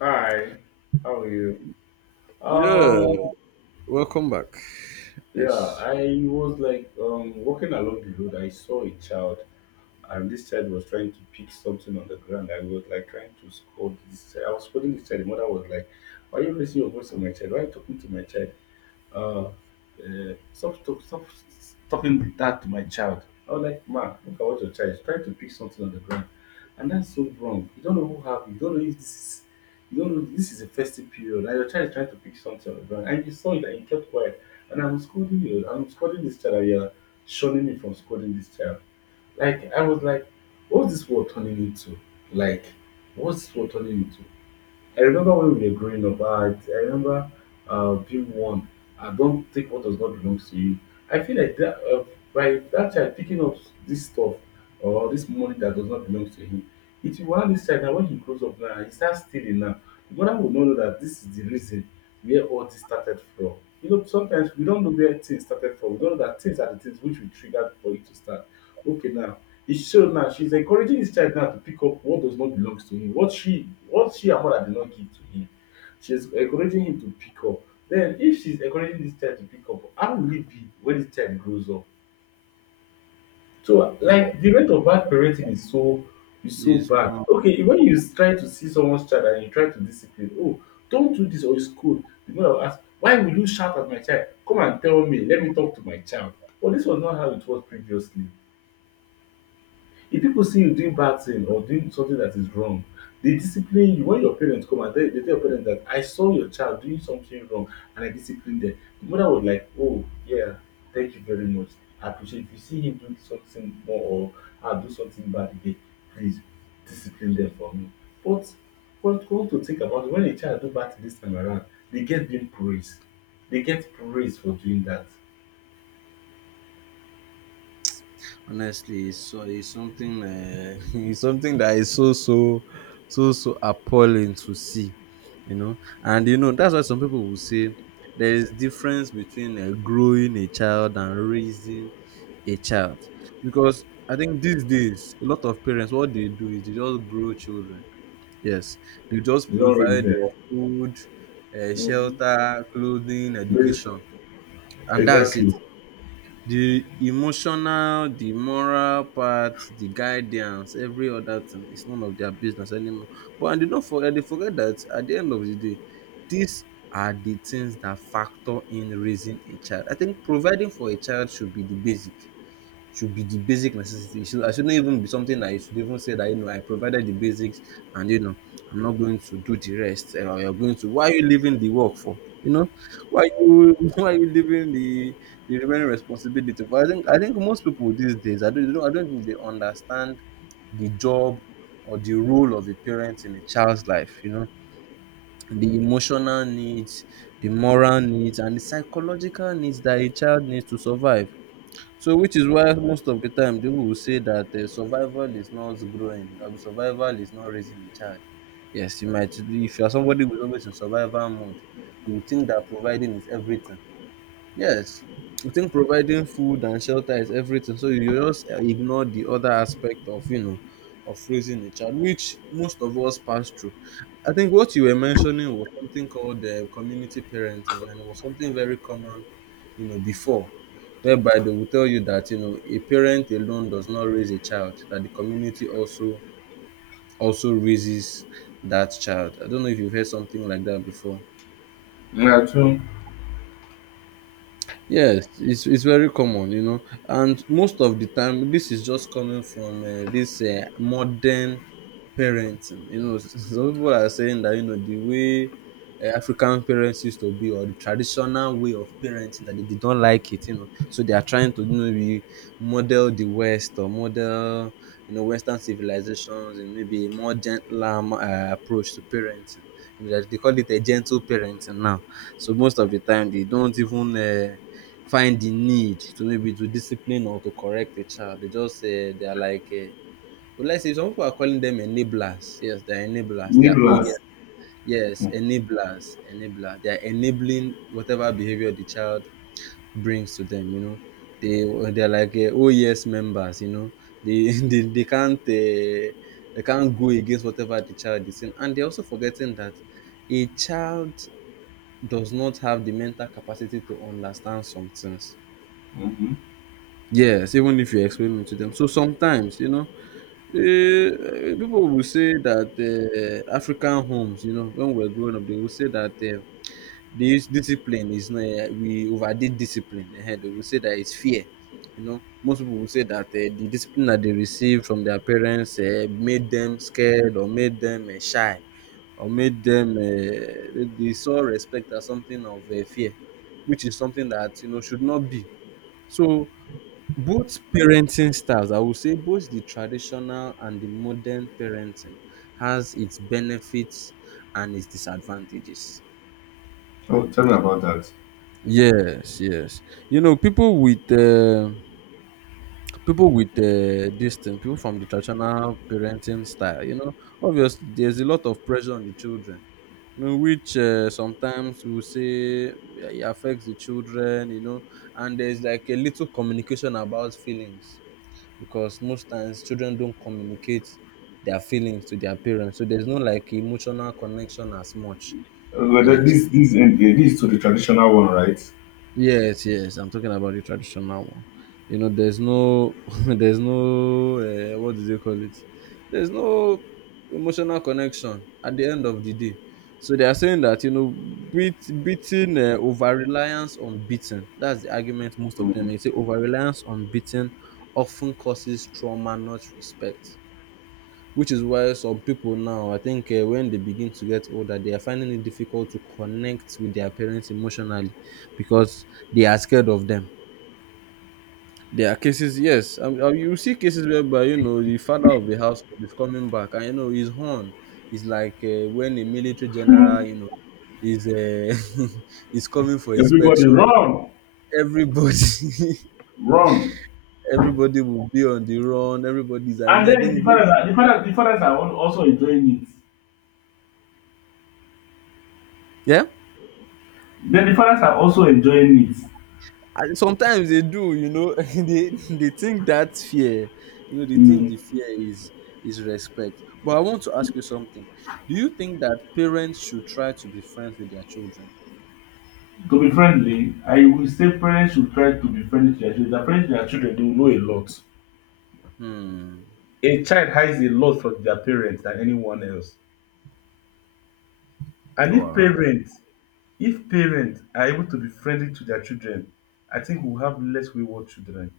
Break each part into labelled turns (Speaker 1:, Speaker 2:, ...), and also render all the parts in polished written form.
Speaker 1: Hi, how are you?
Speaker 2: Yeah,
Speaker 1: Um,
Speaker 2: welcome back.
Speaker 1: yeah,
Speaker 2: Yes.
Speaker 1: I was like walking along the road. I saw a child, and this child was trying to pick something on the ground. I was like trying to scold this child. I was scolding this child. The mother was like, "Why are you raising your voice on my child? Why are you talking to my child?" اه stop, talk, stop talking that to my child. I was like, ma, look at what your child is trying to pick something on the ground. And that's so wrong. You don't know if this is you don't know this is a festive period and your child is trying to pick something on the ground and you saw it and you kept quiet. And I'm scolding this child and you're shunning me from scolding this child. I was like, what's this world turning into? Like, what's this world turning into? I remember when we were growing up, I remember being one. I don't take what does not belong to you. I feel like that by that child picking up this stuff or this money that does not belong to him, it will one this child now when he grows up now, he starts stealing now. The mother will not know that this is the reason where all this started from. You know, sometimes we don't know where things started from. We don't know that things are the things which we triggered for it to start. Okay, now it's so now she's encouraging this child now to pick up what does not belong to him, what she her mother did not give to him. She's encouraging him to pick up. Then if she's encouraging this child to pick up, how will it be when this child grows up? So
Speaker 2: Hmm.
Speaker 1: like the rate of bad parenting is so
Speaker 2: it's
Speaker 1: bad.
Speaker 2: more
Speaker 1: Okay, when you try to see someone's child and you try to discipline, oh, don't do this or it's cool. The mother will ask, why will you shout at my child? Come and tell me, let me talk to my child. Well, this was not how it was previously. If people see you doing bad thing or doing something that is wrong, they discipline you. When your parents come, and they you tell your parents that I saw your child doing something wrong and I disciplined them. The mother was like, oh yeah, thank you very much, I appreciate it. If you see him doing something more or her do something bad again, please discipline them for me. But what come to think about, when a child do bad thing dis time around, they get being praised. They get praised for doing that.
Speaker 2: honestly, it's something, it's something that is so appalling to see. And you know that's why some people will say there is difference between growing a child and raising a child, because I think these days a lot of parents what they do is they just grow children. Yes, they just
Speaker 1: You do don
Speaker 2: provide
Speaker 1: raise
Speaker 2: food,
Speaker 1: dem.
Speaker 2: shelter, clothing, education, and that's it.
Speaker 1: Exactly.
Speaker 2: The emotional, the moral part, the guidance, every other thing is none of their business anymore. But and they don't forget they forget that at the end of the day, these are the things that factor in raising a child. I think providing for a child should be the basic, should be the basic necessity. It should, I shouldn't even be something that you should even say that you know I provided the basics and you know I'm not going to do the rest. You're going to, why are you leaving the work for? You know, why you why are you leaving the remaining responsibility? But I think most people these days I don't, you know, I don't think they understand the job or the role of a parent in a child's life. You know, the emotional needs, the moral needs, and the psychological needs that a child needs to survive. So, which is why most of the time people will say that survival is not growing, or survival is not raising a child. Yes, you might, if you are somebody who is always in survival mode, you will think that providing is everything. Yes, we think providing food and shelter is everything, so you just ignore the other aspect of of raising a child, which most of us pass through. I think what you were mentioning was something called community parenting, and it was something very common, you know, before, whereby they will tell you that you know a parent alone does not raise a child, that the community also also raises that child. I don't know if you've heard something like that before.
Speaker 1: Yeah, true.
Speaker 2: Yes, it's very common, you know, and most of the time this is just coming from this modern parenting. You know, some people are saying that you know the way African parents used to be, or the traditional way of parenting that they don't like it. You know, so they are trying to you know be model the West or model you know Western civilizations, and maybe a more gentler approach to parenting. You know, they call it a gentle parenting now. So most of the time they don't even. Find the need to maybe to discipline or to correct a child. They just they are like, uh, well, let's say some people are calling them enablers. Yes, they are enablers. They are, oh yeah,
Speaker 1: Nibblers.
Speaker 2: yes, enablers, enablers. They are enabling whatever behavior the child brings to them. You know, they are like oh yes members. You know, they they can't they can't go against whatever the child is saying, and they're also forgetting that a child does not have the mental capacity to understand some things.
Speaker 1: Mm-hmm.
Speaker 2: Yes, even if you explain it to them. So sometimes, you know, people will say that African homes, you know, when we're growing up, they will say that this discipline is not, we overdid discipline. They will say that it's fear. You know, most people will say that the discipline that they received from their parents made them scared or made them shy or made them, they saw respect as something of fear, which is something that, you know, should not be so. Both parenting styles, I would say both the traditional and the modern parenting, has its benefits and its disadvantages.
Speaker 1: Oh, tell me about that.
Speaker 2: Yes, yes. You know, people with people from the traditional parenting style. You know, obviously there's a lot of pressure on the children. You know, which sometimes we will say yeah, it affects the children. You know, and there's like a little communication about feelings, because most times children don't communicate their feelings to their parents, so there's no like emotional connection as much.
Speaker 1: But then
Speaker 2: Yes,
Speaker 1: this is to the traditional one, right?
Speaker 2: yes, yes. I'm talking about the traditional one. You know, there's no, there's no, what do they call it? There's no emotional connection at the end of the day. So they are saying that you know, beating, over reliance on beating. That's the argument most of them make. Say over reliance on beating often causes trauma, not respect, which is why some people, now I think when they begin to get older they are finding it difficult to connect with their parents emotionally, because they are scared of them. There are cases, yes, you see cases whereby, you know, the father of the house is coming back, and you know his horn is like, when a military general, you know, is is coming for
Speaker 1: Everybody
Speaker 2: inspection.
Speaker 1: run,
Speaker 2: Everybody
Speaker 1: run,
Speaker 2: everybody will be on the run, everybody's arranged.
Speaker 1: and
Speaker 2: I
Speaker 1: then
Speaker 2: think
Speaker 1: the
Speaker 2: both,
Speaker 1: fathers are the fathers the fathers are al- also enjoying it.
Speaker 2: yeah.
Speaker 1: Then the fathers are also enjoying it.
Speaker 2: And sometimes they do, you know, they think that fear, you know, they think
Speaker 1: Mm.
Speaker 2: the fear is respect. But I want to ask you something. Do you think that parents should try to be friends with their children?
Speaker 1: To be friendly, I will say parents should try to be friendly to their children. Their friends to their children, they will know a lot.
Speaker 2: Hmm.
Speaker 1: A child hides a lot from their parents than anyone else. And
Speaker 2: Oh,
Speaker 1: if
Speaker 2: I,
Speaker 1: parents If parents are able to be friendly to their children, I think we'll have less wayward children.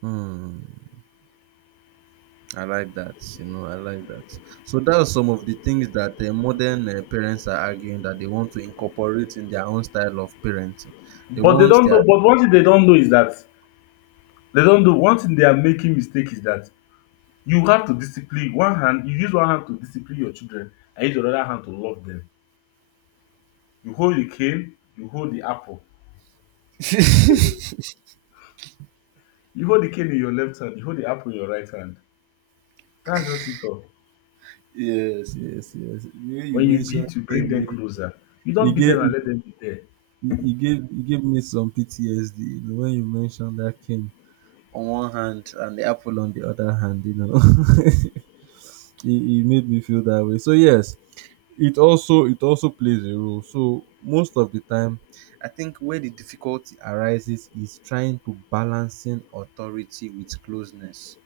Speaker 2: hmm. I like that. You know, I like that. So that's some of the things that modern parents are arguing that they want to incorporate in their own style of parenting. They
Speaker 1: But they
Speaker 2: want
Speaker 1: don't
Speaker 2: their
Speaker 1: know. But one thing they don't know is that they don't know. One thing they are making mistake is that you have to discipline one hand. You use one hand to discipline your children, and use your other hand to love them. You hold the cane, you hold the apple. You hold the cane in your left hand. You hold the apple in your right hand. That's just it. All.
Speaker 2: yes, yes, yes. You
Speaker 1: When you
Speaker 2: mentioned
Speaker 1: beat, you bring them
Speaker 2: gaming.
Speaker 1: closer. You don't beat them and let them be there.
Speaker 2: You gave me some PTSD, you know, when you mentioned that cane on one hand and the apple on the other hand, you know. it, it made me feel that way. So yes, it also plays a role. So most of the time, I think where the difficulty arises is trying to balancing authority with closeness,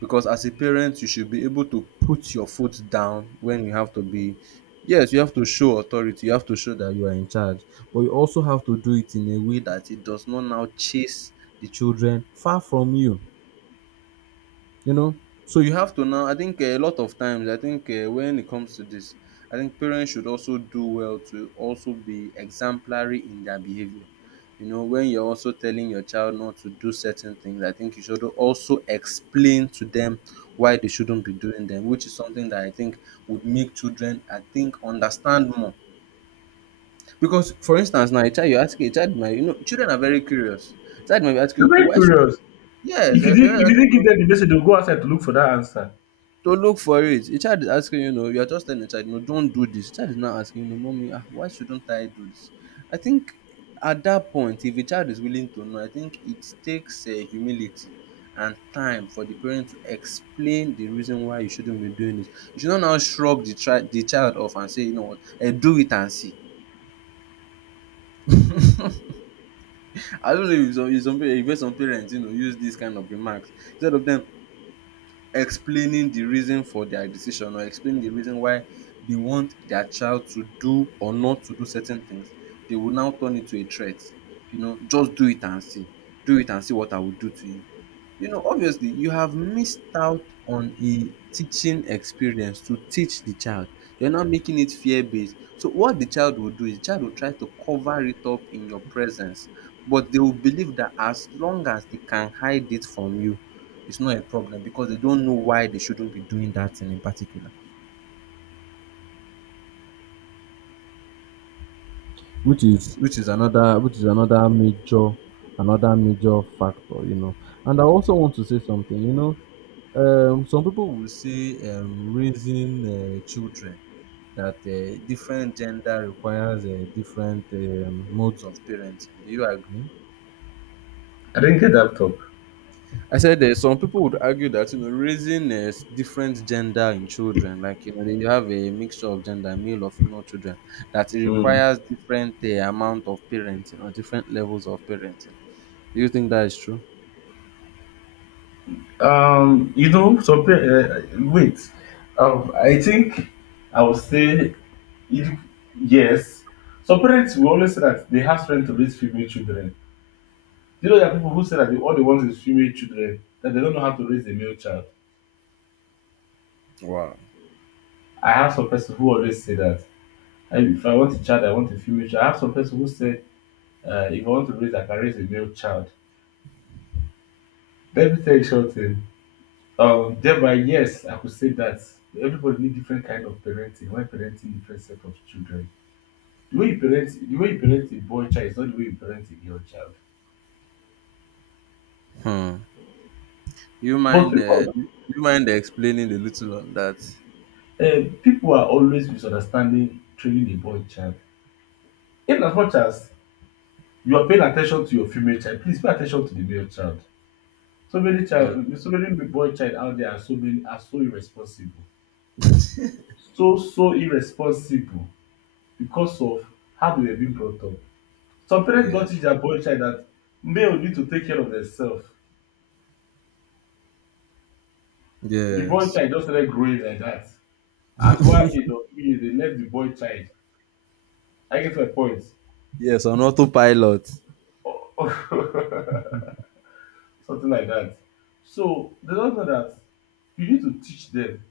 Speaker 2: because as a parent you should be able to put your foot down when you have to be. Yes, you have to show authority, you have to show that you are in charge, but you also have to do it in a way that it does not now chase the children far from you, you know. So you have to now, I think a lot of times I think when it comes to this, I think parents should also do well to also be exemplary in their behavior. You know, when you're also telling your child not to do certain things, I think you should also explain to them why they shouldn't be doing them, which is something that I think would make children, I think, understand more. Because for instance now a child might, you know, children are very curious, child might be asking,
Speaker 1: You're
Speaker 2: okay,
Speaker 1: very
Speaker 2: why should,
Speaker 1: curious.
Speaker 2: yes
Speaker 1: If you didn't
Speaker 2: uh,
Speaker 1: give them the message, they'll go outside to look for that answer.
Speaker 2: to look for it, a child is asking, you know, you are just telling the child, you know, don't do this, the child is now asking, you know, mommy, ah, why shouldn't I do this? I think at that point, if a child is willing to know, I think it takes humility and time for the parent to explain the reason why you shouldn't be doing it. You should not now shrug the child off and say, you know what, eh, do it and see. I don't know if some, if some parents, you know, use this kind of remarks, instead of them explaining the reason for their decision or explaining the reason why they want their child to do or not to do certain things, they will now turn it to a threat. You know, just do it and see. Do it and see what I will do to you. You know, obviously, you have missed out on a teaching experience to teach the child. You're not making it fear based. So, what the child will do is the child will try to cover it up in your presence, but they will believe that as long as they can hide it from you, it's not a problem because they don't know why they shouldn't be doing that thing in particular. Which is another major factor, you know. And I also want to say something, you know. Some people will say raising children that different gender requires different modes of parenting. Do you agree?
Speaker 1: I didn't get that.
Speaker 2: I said some people would argue that you know raising different gender in children, like you know they have a mixture of gender, male or female children, that it
Speaker 1: Mm.
Speaker 2: requires different amount of parenting or different levels of parenting. Do you think that is true?
Speaker 1: Um, you know, so uh, wait. I think I would say it, yes. Some parents will always say that they have strength to raise female children. You know, there are people who say that all they want is female children, that they don't know how to raise a male child.
Speaker 2: Wow.
Speaker 1: I have some person who always say that. If I want a child, I want a female child. I have some person who say, if I want to raise, I can raise a male child. Let me tell you something. Thereby, yes, I could say that everybody need different kind of parenting when parenting different set of children. The way you parent a boy child is not the way you parent a girl child.
Speaker 2: Hmm. You
Speaker 1: But
Speaker 2: mind? Uh,
Speaker 1: people,
Speaker 2: do you mind explaining a little on that?
Speaker 1: people are always misunderstanding training a boy child. In as much as you are paying attention to your female child, please pay attention to the male child.
Speaker 2: Hmm.
Speaker 1: So many boy child out there are so many are so irresponsible, so irresponsible because of how they were being brought up. Some parents don't
Speaker 2: Yes.
Speaker 1: teach their boy child that male need to take care of themselves. The boy
Speaker 2: Yes.
Speaker 1: child just started growing like that. At one age or 2 years, they left the boy child. I get my point.
Speaker 2: Yes, on autopilot.
Speaker 1: Something like that. So they don't know that you need to teach them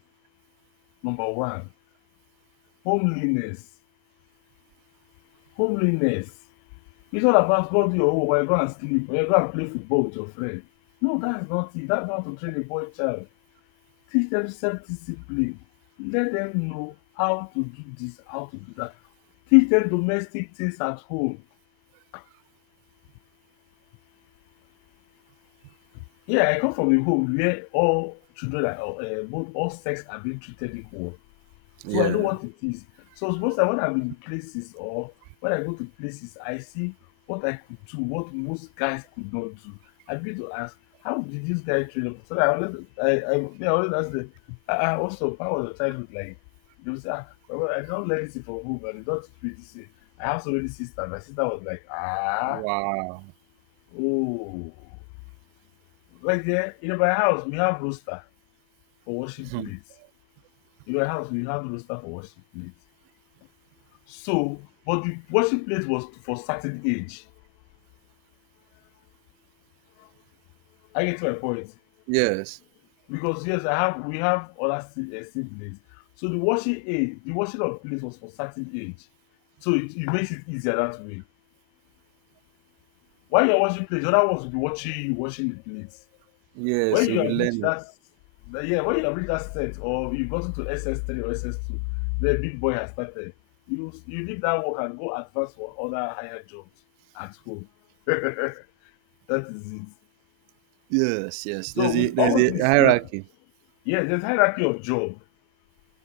Speaker 1: number one, homeliness. Homeliness. It's not about go do your homework or you go and sleep or you go and play football with your friend. No, that's not it. That's not how to train a boy child. Teach them self-discipline, let them know how to do this, how to do that. Teach them domestic things at home. Yeah, I come from a home where all children are both all sex are being treated equal. So I know
Speaker 2: Yeah.
Speaker 1: what it is. So most time when I'm in places or when I go to places, I see what I could do, what most guys could not do. I begin to ask, how did this guy train up? So that I always, I always ask them, ah, ah, what's up? How was your childhood like? They will say, ah, my mother- I do not learn it from home, and they don't teach me this thing. I have so many sisters. My sister was like, ah,
Speaker 2: Wow.
Speaker 1: oh. Like, yeah, in my house, we have roaster for washing plates. In my house, we have roaster for washing plates So, but the worship place was for certain age. I get getting my point?
Speaker 2: Yes.
Speaker 1: Because yes, I have we have other siblings. So the washing of place was for certain age. So it makes it easier that way. While you're washing plates, the other ones will be watching you watching the plates.
Speaker 2: Yes,
Speaker 1: When
Speaker 2: we'll
Speaker 1: you
Speaker 2: be
Speaker 1: have reached
Speaker 2: learning.
Speaker 1: that, yeah, when you have reached that set or you've gotten to SS3 or SS2, the big boy has started. You leave that work and go advance for other higher jobs at school. That is it.
Speaker 2: Yes, yes.
Speaker 1: So
Speaker 2: There's a
Speaker 1: with
Speaker 2: there's
Speaker 1: all
Speaker 2: a
Speaker 1: this,
Speaker 2: hierarchy.
Speaker 1: yes, there's hierarchy of job.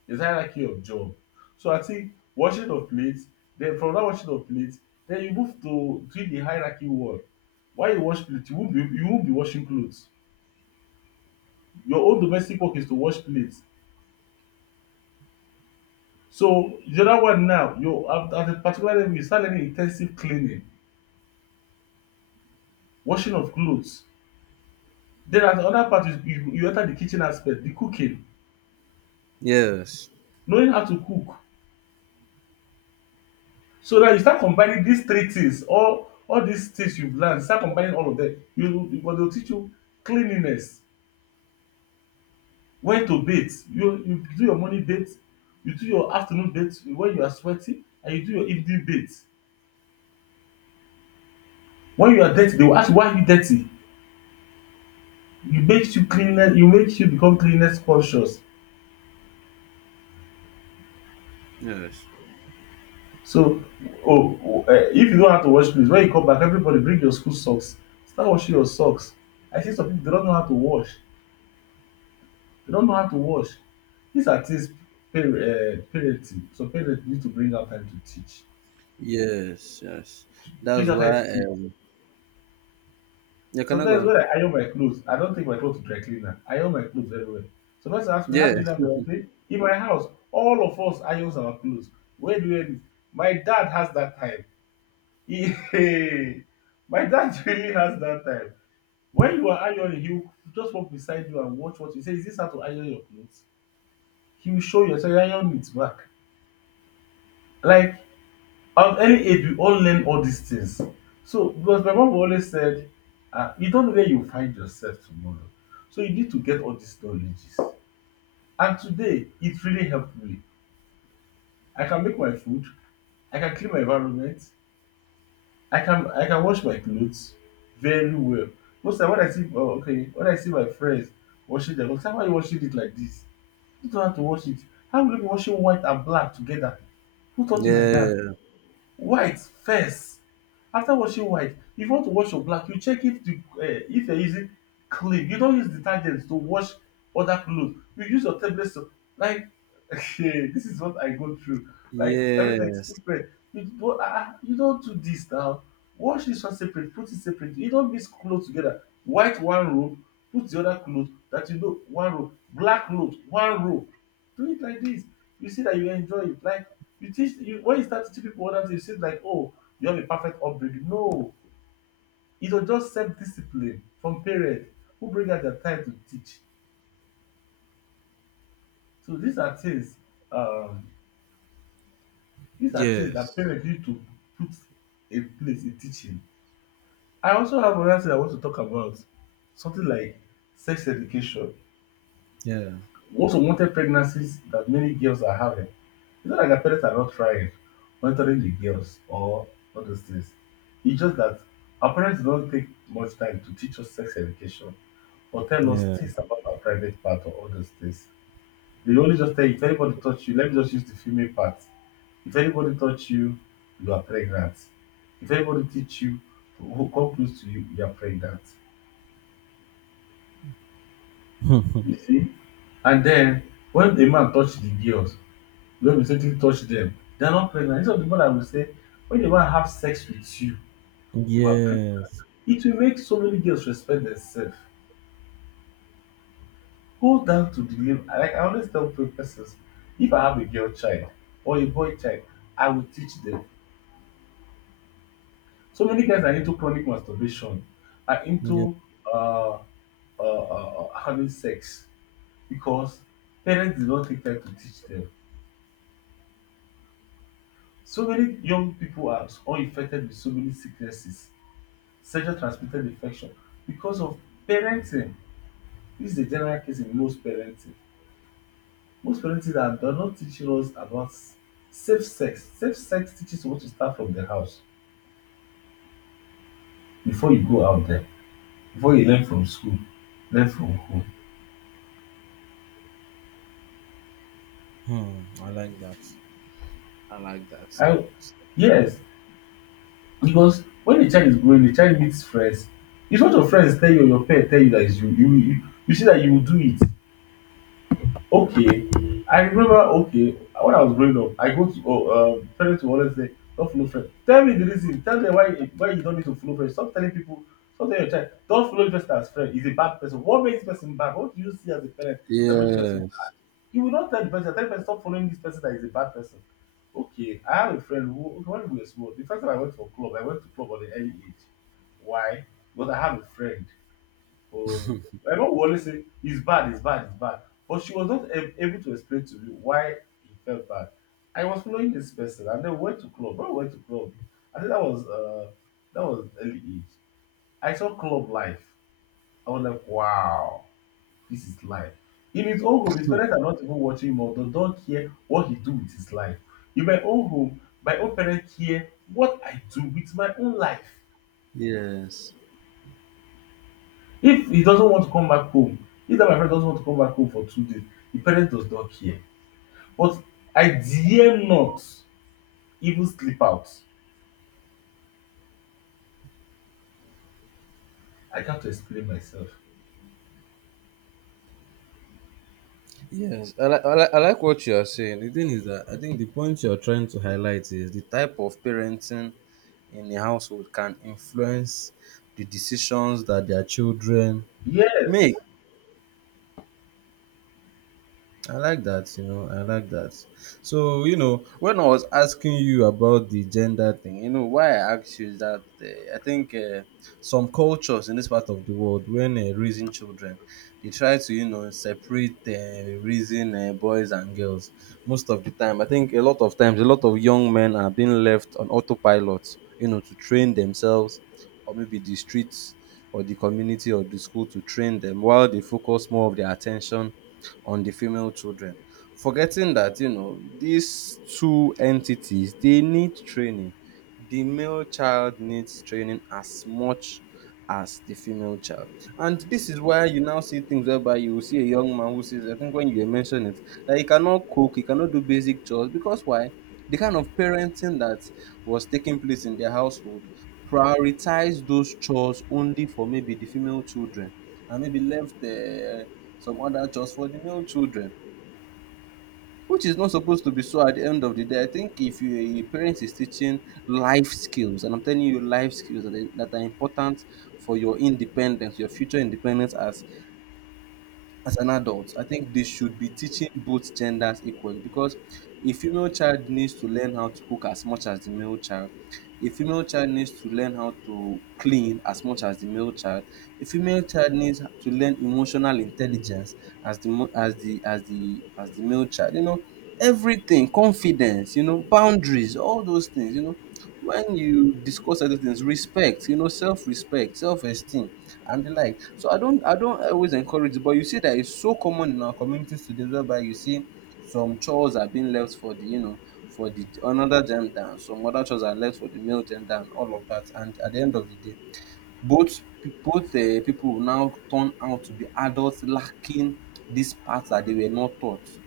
Speaker 1: There's hierarchy of job. So I think washing of plates, then from that washing of plates, then you move to doing the hierarchy work. Why you wash plates? You won't be washing clothes. Your own domestic work is to wash plates. So the other one now, at a particular level, you start learning intensive cleaning, washing of clothes. Then at the other part, you enter the kitchen aspect, the cooking,
Speaker 2: Yes.
Speaker 1: knowing how to cook. So now you start combining these three things, all these things you've learned, start combining all of them. You but they'll teach you cleanliness, when to bathe. You do your morning bathe, you do your afternoon bathe when you are sweaty, and you do your evening bathe. When you are dirty, they will ask you why are you dirty? You make you become cleanliness conscious.
Speaker 2: Yes.
Speaker 1: So oh, if you don't have to wash clothes, when you come back, everybody bring your school socks. Start washing your socks. I see some people they don't know how to wash. They don't know how to wash. These are things parenting. Some parents need to bring out time to teach.
Speaker 2: Yes. Yes.
Speaker 1: Bring
Speaker 2: That's
Speaker 1: out time
Speaker 2: why
Speaker 1: to teach.
Speaker 2: you cannot go
Speaker 1: Sometimes
Speaker 2: on.
Speaker 1: when I iron my clothes, I don't take my clothes to dry cleaner. I iron my clothes everywhere. So let's ask me, how do you
Speaker 2: Yes.
Speaker 1: learn to play? In my house, all of us irons our clothes. Where do you learn it? My dad has that time. He- my dad really has that time. When you are ironing, he will just walk beside you and watch what you say. Is this how to iron your clothes? He will show you, so you iron it back. Like at any age, we all learn all these things. So, because my mom always said, you don't know where you find yourself tomorrow. So, you need to get all these knowledges. And today, it really helped me. I can make my food, I can clean my environment, I can wash my clothes very well. Most time when I see oh, okay, when I see my friends washing their clothes, "Ah, why are you washing it like this? You don't have to wash it. How will you be washing white and black together? Who taught you like that?
Speaker 2: Yeah.
Speaker 1: White first. After washing white, if you want to wash your black, you check if the if you are using clean. You don't use detergent to wash other clothes. You use your tablet soap. Like okay, this is what I go through. Like everything is
Speaker 2: Yes.
Speaker 1: separate. Different. You don do this now. Wash this one separate, put it separate. You don't mix clothes together. White one rope, put the other cloth that you know one rope. Black cloth one rope. Do it like this. You see that you enjoy it. Like you teach you when you start teaching people other things, it seems like oh you have a perfect upbringing. No, it was just self discipline from parents who bring out their time to teach. So um these are things that
Speaker 2: Yes.
Speaker 1: parents need to put in place in teaching. I also have another thing I want to talk about, something like sex education.
Speaker 2: Yeah.
Speaker 1: We also wanted pregnancies that many girls are having. It's not like our parents are not trying, monitoring the girls or all those things. It's just that our parents don't take much time to teach us sex education or tell us
Speaker 2: Yeah.
Speaker 1: things about our private part or all those things. They only just tell you if anybody touch you, let me just use the female part. If anybody touch you, you are pregnant. If anybody teach you who come close to you, you are pregnant. You see? And then when the man touch the girls, when we say touch them, they are not pregnant. These are the people that will say when the man have sex with you, you are pre-
Speaker 2: Yes.
Speaker 1: it will make so many girls respect themselves, go down to the level like I always tell persons, if I have a girl child or a boy child, I will teach them. So many guys are into chronic masturbation, are
Speaker 2: Yeah.
Speaker 1: into uh, having sex because parents did not take time to teach them. So many young people are all infected with so many sicknesses, sexual transmitted infection, because of parenting. This is a general case in most parenting. Most parenting are does not teaching us about safe sex. Safe sex teaches you what to start from the house, before you go out there, before you learn from school, learn from home.
Speaker 2: Hmm. I like that. I like that a
Speaker 1: I,
Speaker 2: lot.
Speaker 1: yes, because when the child is growing, the child meets friends. If not your friends tell you or your parents tell you that it's you, you, you, you see that you will do it. Okay, I remember. Okay, when I was growing up, I go to oh, parents will always say, "Don't follow friend." Tell me the reason. Tell them why you don't need to follow friend. Stop telling people. Stop telling your child. Don't follow the person as friend. He's a bad person. What makes this person bad? What do you see as a parent that makes this person?
Speaker 2: Yes.
Speaker 1: Bad? You will not tell the person. Tell the person stop following this person that is a bad person. Okay, I have a friend who okay, when we were small. The first time I went to a club, I went to club at an early age. Why? Because I have a friend. Oh, my mom will always say it's bad, it's bad, it's bad. But she was not able to explain to me why he felt bad. I was following this person, and then we went to club. When we went to club, I think that was early age. I saw club life. I was like, wow, this is life. In his own home, his parents are not even watching him or they don't care what he do with his life. In my own home, my own parents care what I do with my own life.
Speaker 2: Yes.
Speaker 1: If he doesn't want to come back home, if that my friend doesn't want to come back home for 2 days, the parent does not care. But I dare not even sleep out. I can't explain myself.
Speaker 2: I like what you are saying. The thing is that I think the point you are trying to highlight is the type of parenting in a household can influence the decisions that their children make.
Speaker 1: Yes.
Speaker 2: I like that, you know, I like that. So, you know, when I was asking you about the gender thing, you know, why I asked you is that I think some cultures in this part of the world, when raising children, they try to, you know, separate raising boys and girls most of the time. I think a lot of times, a lot of young men are being left on autopilot, you know, to train themselves or maybe the streets or the community or the school to train them while they focus more of their attention on the female children. Forgetting that, you know, these two entities, they need training. The male child needs training as much as the female child. And this is why you now see things whereby you will see a young man who says, I think when you mentioned it, that he cannot cook, he cannot do basic chores because why? The kind of parenting that was taking place in their household prioritized those chores only for maybe the female children and maybe left some other chores for the male children, which is not supposed to be so at the end of the day. I think if you, your parents is teaching life skills, and I'm telling you life skills that that are important for your independence, your future independence as an adult, I think they should be teaching both genders equally because a female child needs to learn how to cook as much as the male child. A female child needs to learn how to clean as much as the male child. A female child needs to learn emotional intelligence as the mo- as the as the as the male child. You know, everything, confidence, you know, boundaries, all those things, you know. When you discuss other things, respect, you know, self-respect, self-esteem and the like. So I don't always encourage it, but you see that it's so common in our communities today whereby you see some chores are being left for the, you know, for the another gender and some other chores are left for the male gender and all of that. And at the end of the day, both people will now turn out to be adults lacking these parts that they were not taught.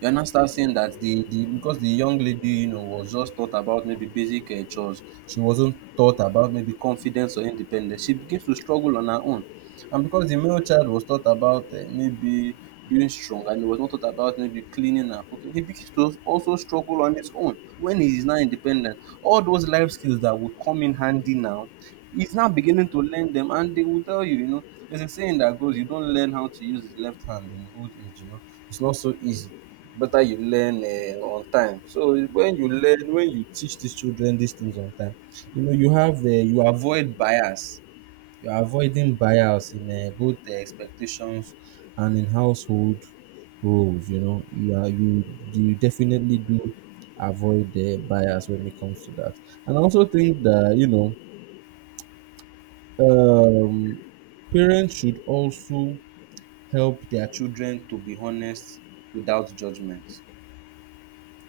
Speaker 2: You now start saying that the because the young lady, you know, was just taught about maybe basic chores. She wasn't taught about maybe confidence or independence. She begins to struggle on her own. And because the male child was taught about maybe being strong and he was not taught about maybe cleaning and cooking, he begins to also struggle on his own when he is now independent. All those life skills that would come in handy now, he's now beginning to learn them and they will tell you, you know, there's a saying that goes, you don't learn how to use the left hand in old age, you know. It's not so easy, better you learn on time. So when you learn, when you teach these children these things on time, you know you have you avoid bias. You are avoiding bias in both the expectations and in household roles. You know you are you definitely do avoid the bias when it comes to that. And I also think that, you know, um, parents should also help their children to be honest without judgment.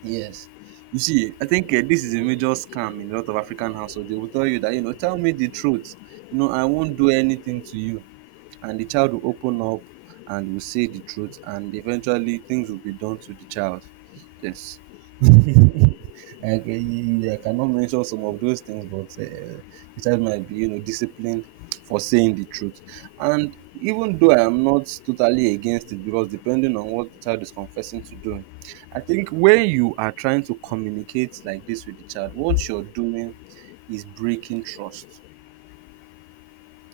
Speaker 2: Yes. You see, I think this is a major scam in a lot of African households. They will tell you that, you know, tell me the truth. You know, I won't do anything to you and the child will open up and will say the truth and eventually things will be done to the child. Yes. I cannot mention some of those things, but the child might be, you know, disciplined for saying the truth. And even though I am not totally against it, because depending on what the child is confessing to doing, I think when you are trying to communicate like this with the child, what you're doing is breaking trust.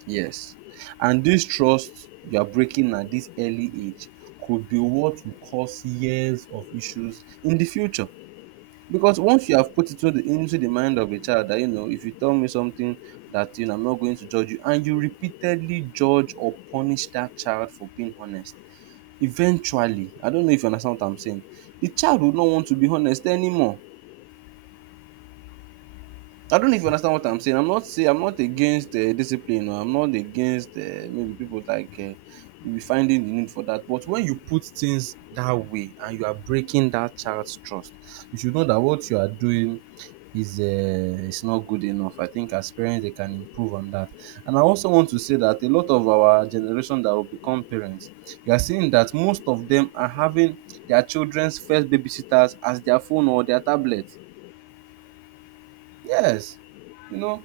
Speaker 2: Yes, and this trust you are breaking at this early age could be what will cause years of issues in the future. Because once you have put it into the mind of a child that, you know, if you tell me something that, you know, I'm not going to judge you and you repeatedly judge or punish that child for being honest, eventually, I don't know if you understand what I'm saying, the child would not want to be honest anymore. I don't know if you understand what I'm saying. I'm not against discipline or I'm not against maybe people like maybe finding the need for that. But when you put things that way and you are breaking that child's trust, you should know that what you are doing is not good enough. I think as parents they can improve on that. And I also want to say that a lot of our generation that will become parents, you are seeing that most of them are having their children's first babysitters as their phone or their tablet. Yes. You know.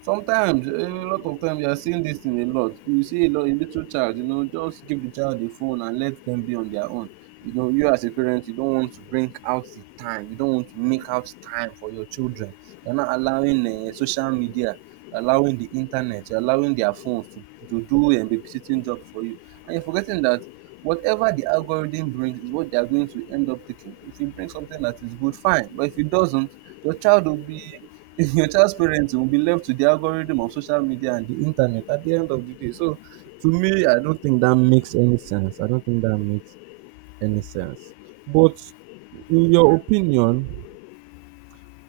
Speaker 2: Sometimes, eh, a lot of times, we are seeing dis thing a lot. You see a little child, you know, just give the child a phone and let them be on their own. You know, you as a parent, you don't want to bring out the time. You don't want to make out time for your children. You're not allowing social media, allowing the internet, you're allowing their phones to do babysitting job for you. And you're forgetting that whatever the algorithm brings is what they are going to end up taking. If you bring something that is good, fine. But if it doesn't, your child will be your child's parenting will be left to the algorithm of social media and the internet at the end of the day. So, to me, I don't think that makes any sense. I don't think that makes any sense. But, in your opinion,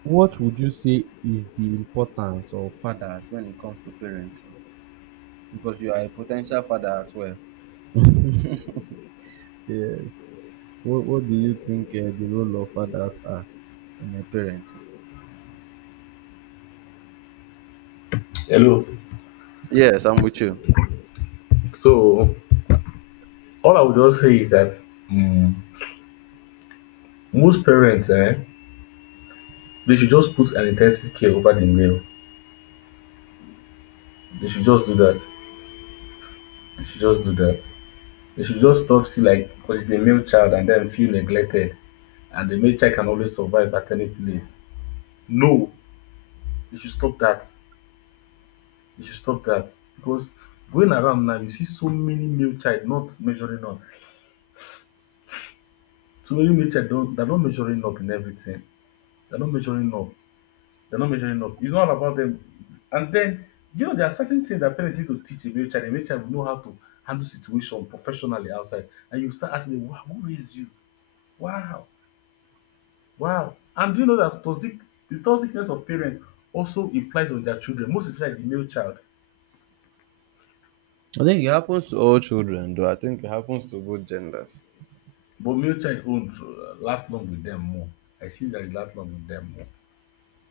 Speaker 2: what would you say is the importance of fathers when it comes to parenting? Because you are a potential father as well. Yes. What do you think the role of fathers are in a parenting?
Speaker 1: Hello.
Speaker 2: Yes, I'm with you.
Speaker 1: So all I would just say is that mm, most parents, they should just put an intensive care over the male. They should just do that. They should just do that. They should just not feel like because it's a male child and then feel neglected and the male child can always survive at any place. No, they should stop that. You should stop that because going around now, you see so many male child not measuring up. So many male child don't they're not measuring up in everything. They're not measuring up. They're not measuring up. It's not about them. And then you know there are certain things that parents need to teach a male child. A male child will know how to handle situation professionally outside. And you start asking them, wow, who raised you? Wow, wow. And do you know that toxic the toxicness of parents also implies on their children, most especially the male child.
Speaker 2: I think it happens to all children, though. I think it happens to both genders.
Speaker 1: But Muchai own last long with them more. I see that it lasts long with them more.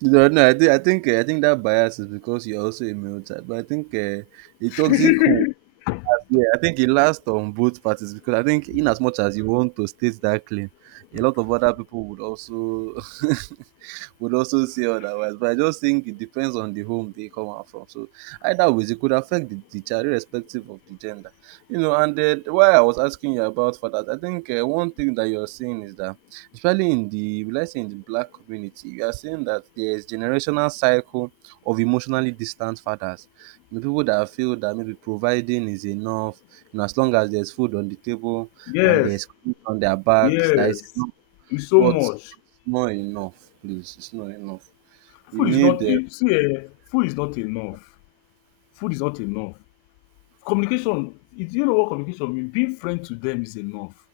Speaker 2: No, no, I think I think that bias is because you're also a male type. But I think a toxic who yeah, I think it lasts on both parties because I think, in as much as you want to state that claim, a lot of other people would also would also say otherwise. But I just think it depends on the home they come out from. So either ways, it could affect the child irrespective of the gender. You know, and why I was asking you about fathers, I think one thing that you're seeing is that, especially in the, let's say in the black community, you are seeing that there is generational cycle of emotionally distant fathers, the people that feel that maybe providing is enough, you know, as long as there's food on the table and there's
Speaker 1: Yes,
Speaker 2: clothes on their backs, that is
Speaker 1: yes.
Speaker 2: enough.
Speaker 1: It's so
Speaker 2: But it's
Speaker 1: much.
Speaker 2: not enough, please. It's not enough. You
Speaker 1: Food is
Speaker 2: need
Speaker 1: not
Speaker 2: the
Speaker 1: a, see, food is not enough. Food is not enough. Communication, it, you know what communication means? Being friend to them is enough.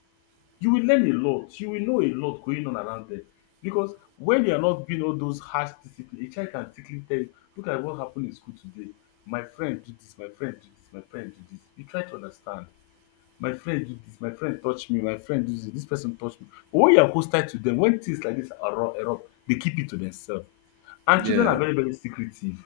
Speaker 1: You will learn a lot. You will know a lot going on around them. Because when they are not being all those harsh discipline, a child can quickly tell you, look at what happened in school today. My friend do this, my friend do this, my friend do this. You try to understand. My friend do this, my friend touch me, my friend do this, this person touch me. But when you are hostile to them, when things like this are erupt, they keep it to themselves. And children are
Speaker 2: yeah,
Speaker 1: very, very secretive.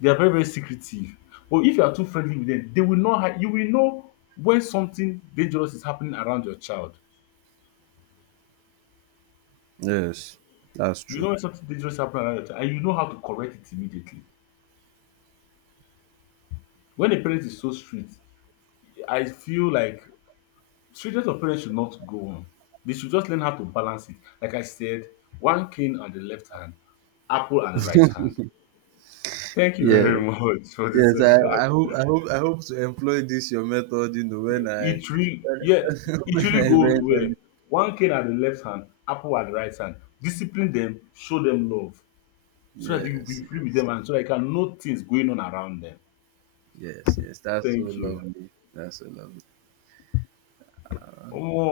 Speaker 1: They are very, very secretive. But if you are too friendly with them, they will not. You will know when something dangerous is happening around your child.
Speaker 2: yes, that's
Speaker 1: You
Speaker 2: true.
Speaker 1: know when something dangerous is happening around your child, and you know how to correct it immediately. When a parent is so strict, I feel like strictness of parents should not go on. They should just learn how to balance it. Like I said, one cane on the left hand, apple and the right hand. Thank you
Speaker 2: Yeah,
Speaker 1: very much for this
Speaker 2: yes.
Speaker 1: session.
Speaker 2: I hope to employ this your method. You know, when I
Speaker 1: It really,
Speaker 2: when,
Speaker 1: yeah, it
Speaker 2: when
Speaker 1: really
Speaker 2: I
Speaker 1: goes well.
Speaker 2: eventually
Speaker 1: One cane at the left hand, apple at the right hand. Discipline them, show them love, so that you
Speaker 2: yes,
Speaker 1: be free with
Speaker 2: yes,
Speaker 1: them and so that you can know things going on around them.
Speaker 2: yes, yes. That's so
Speaker 1: Thank you.
Speaker 2: lovely. That's so lovely.
Speaker 1: Omo,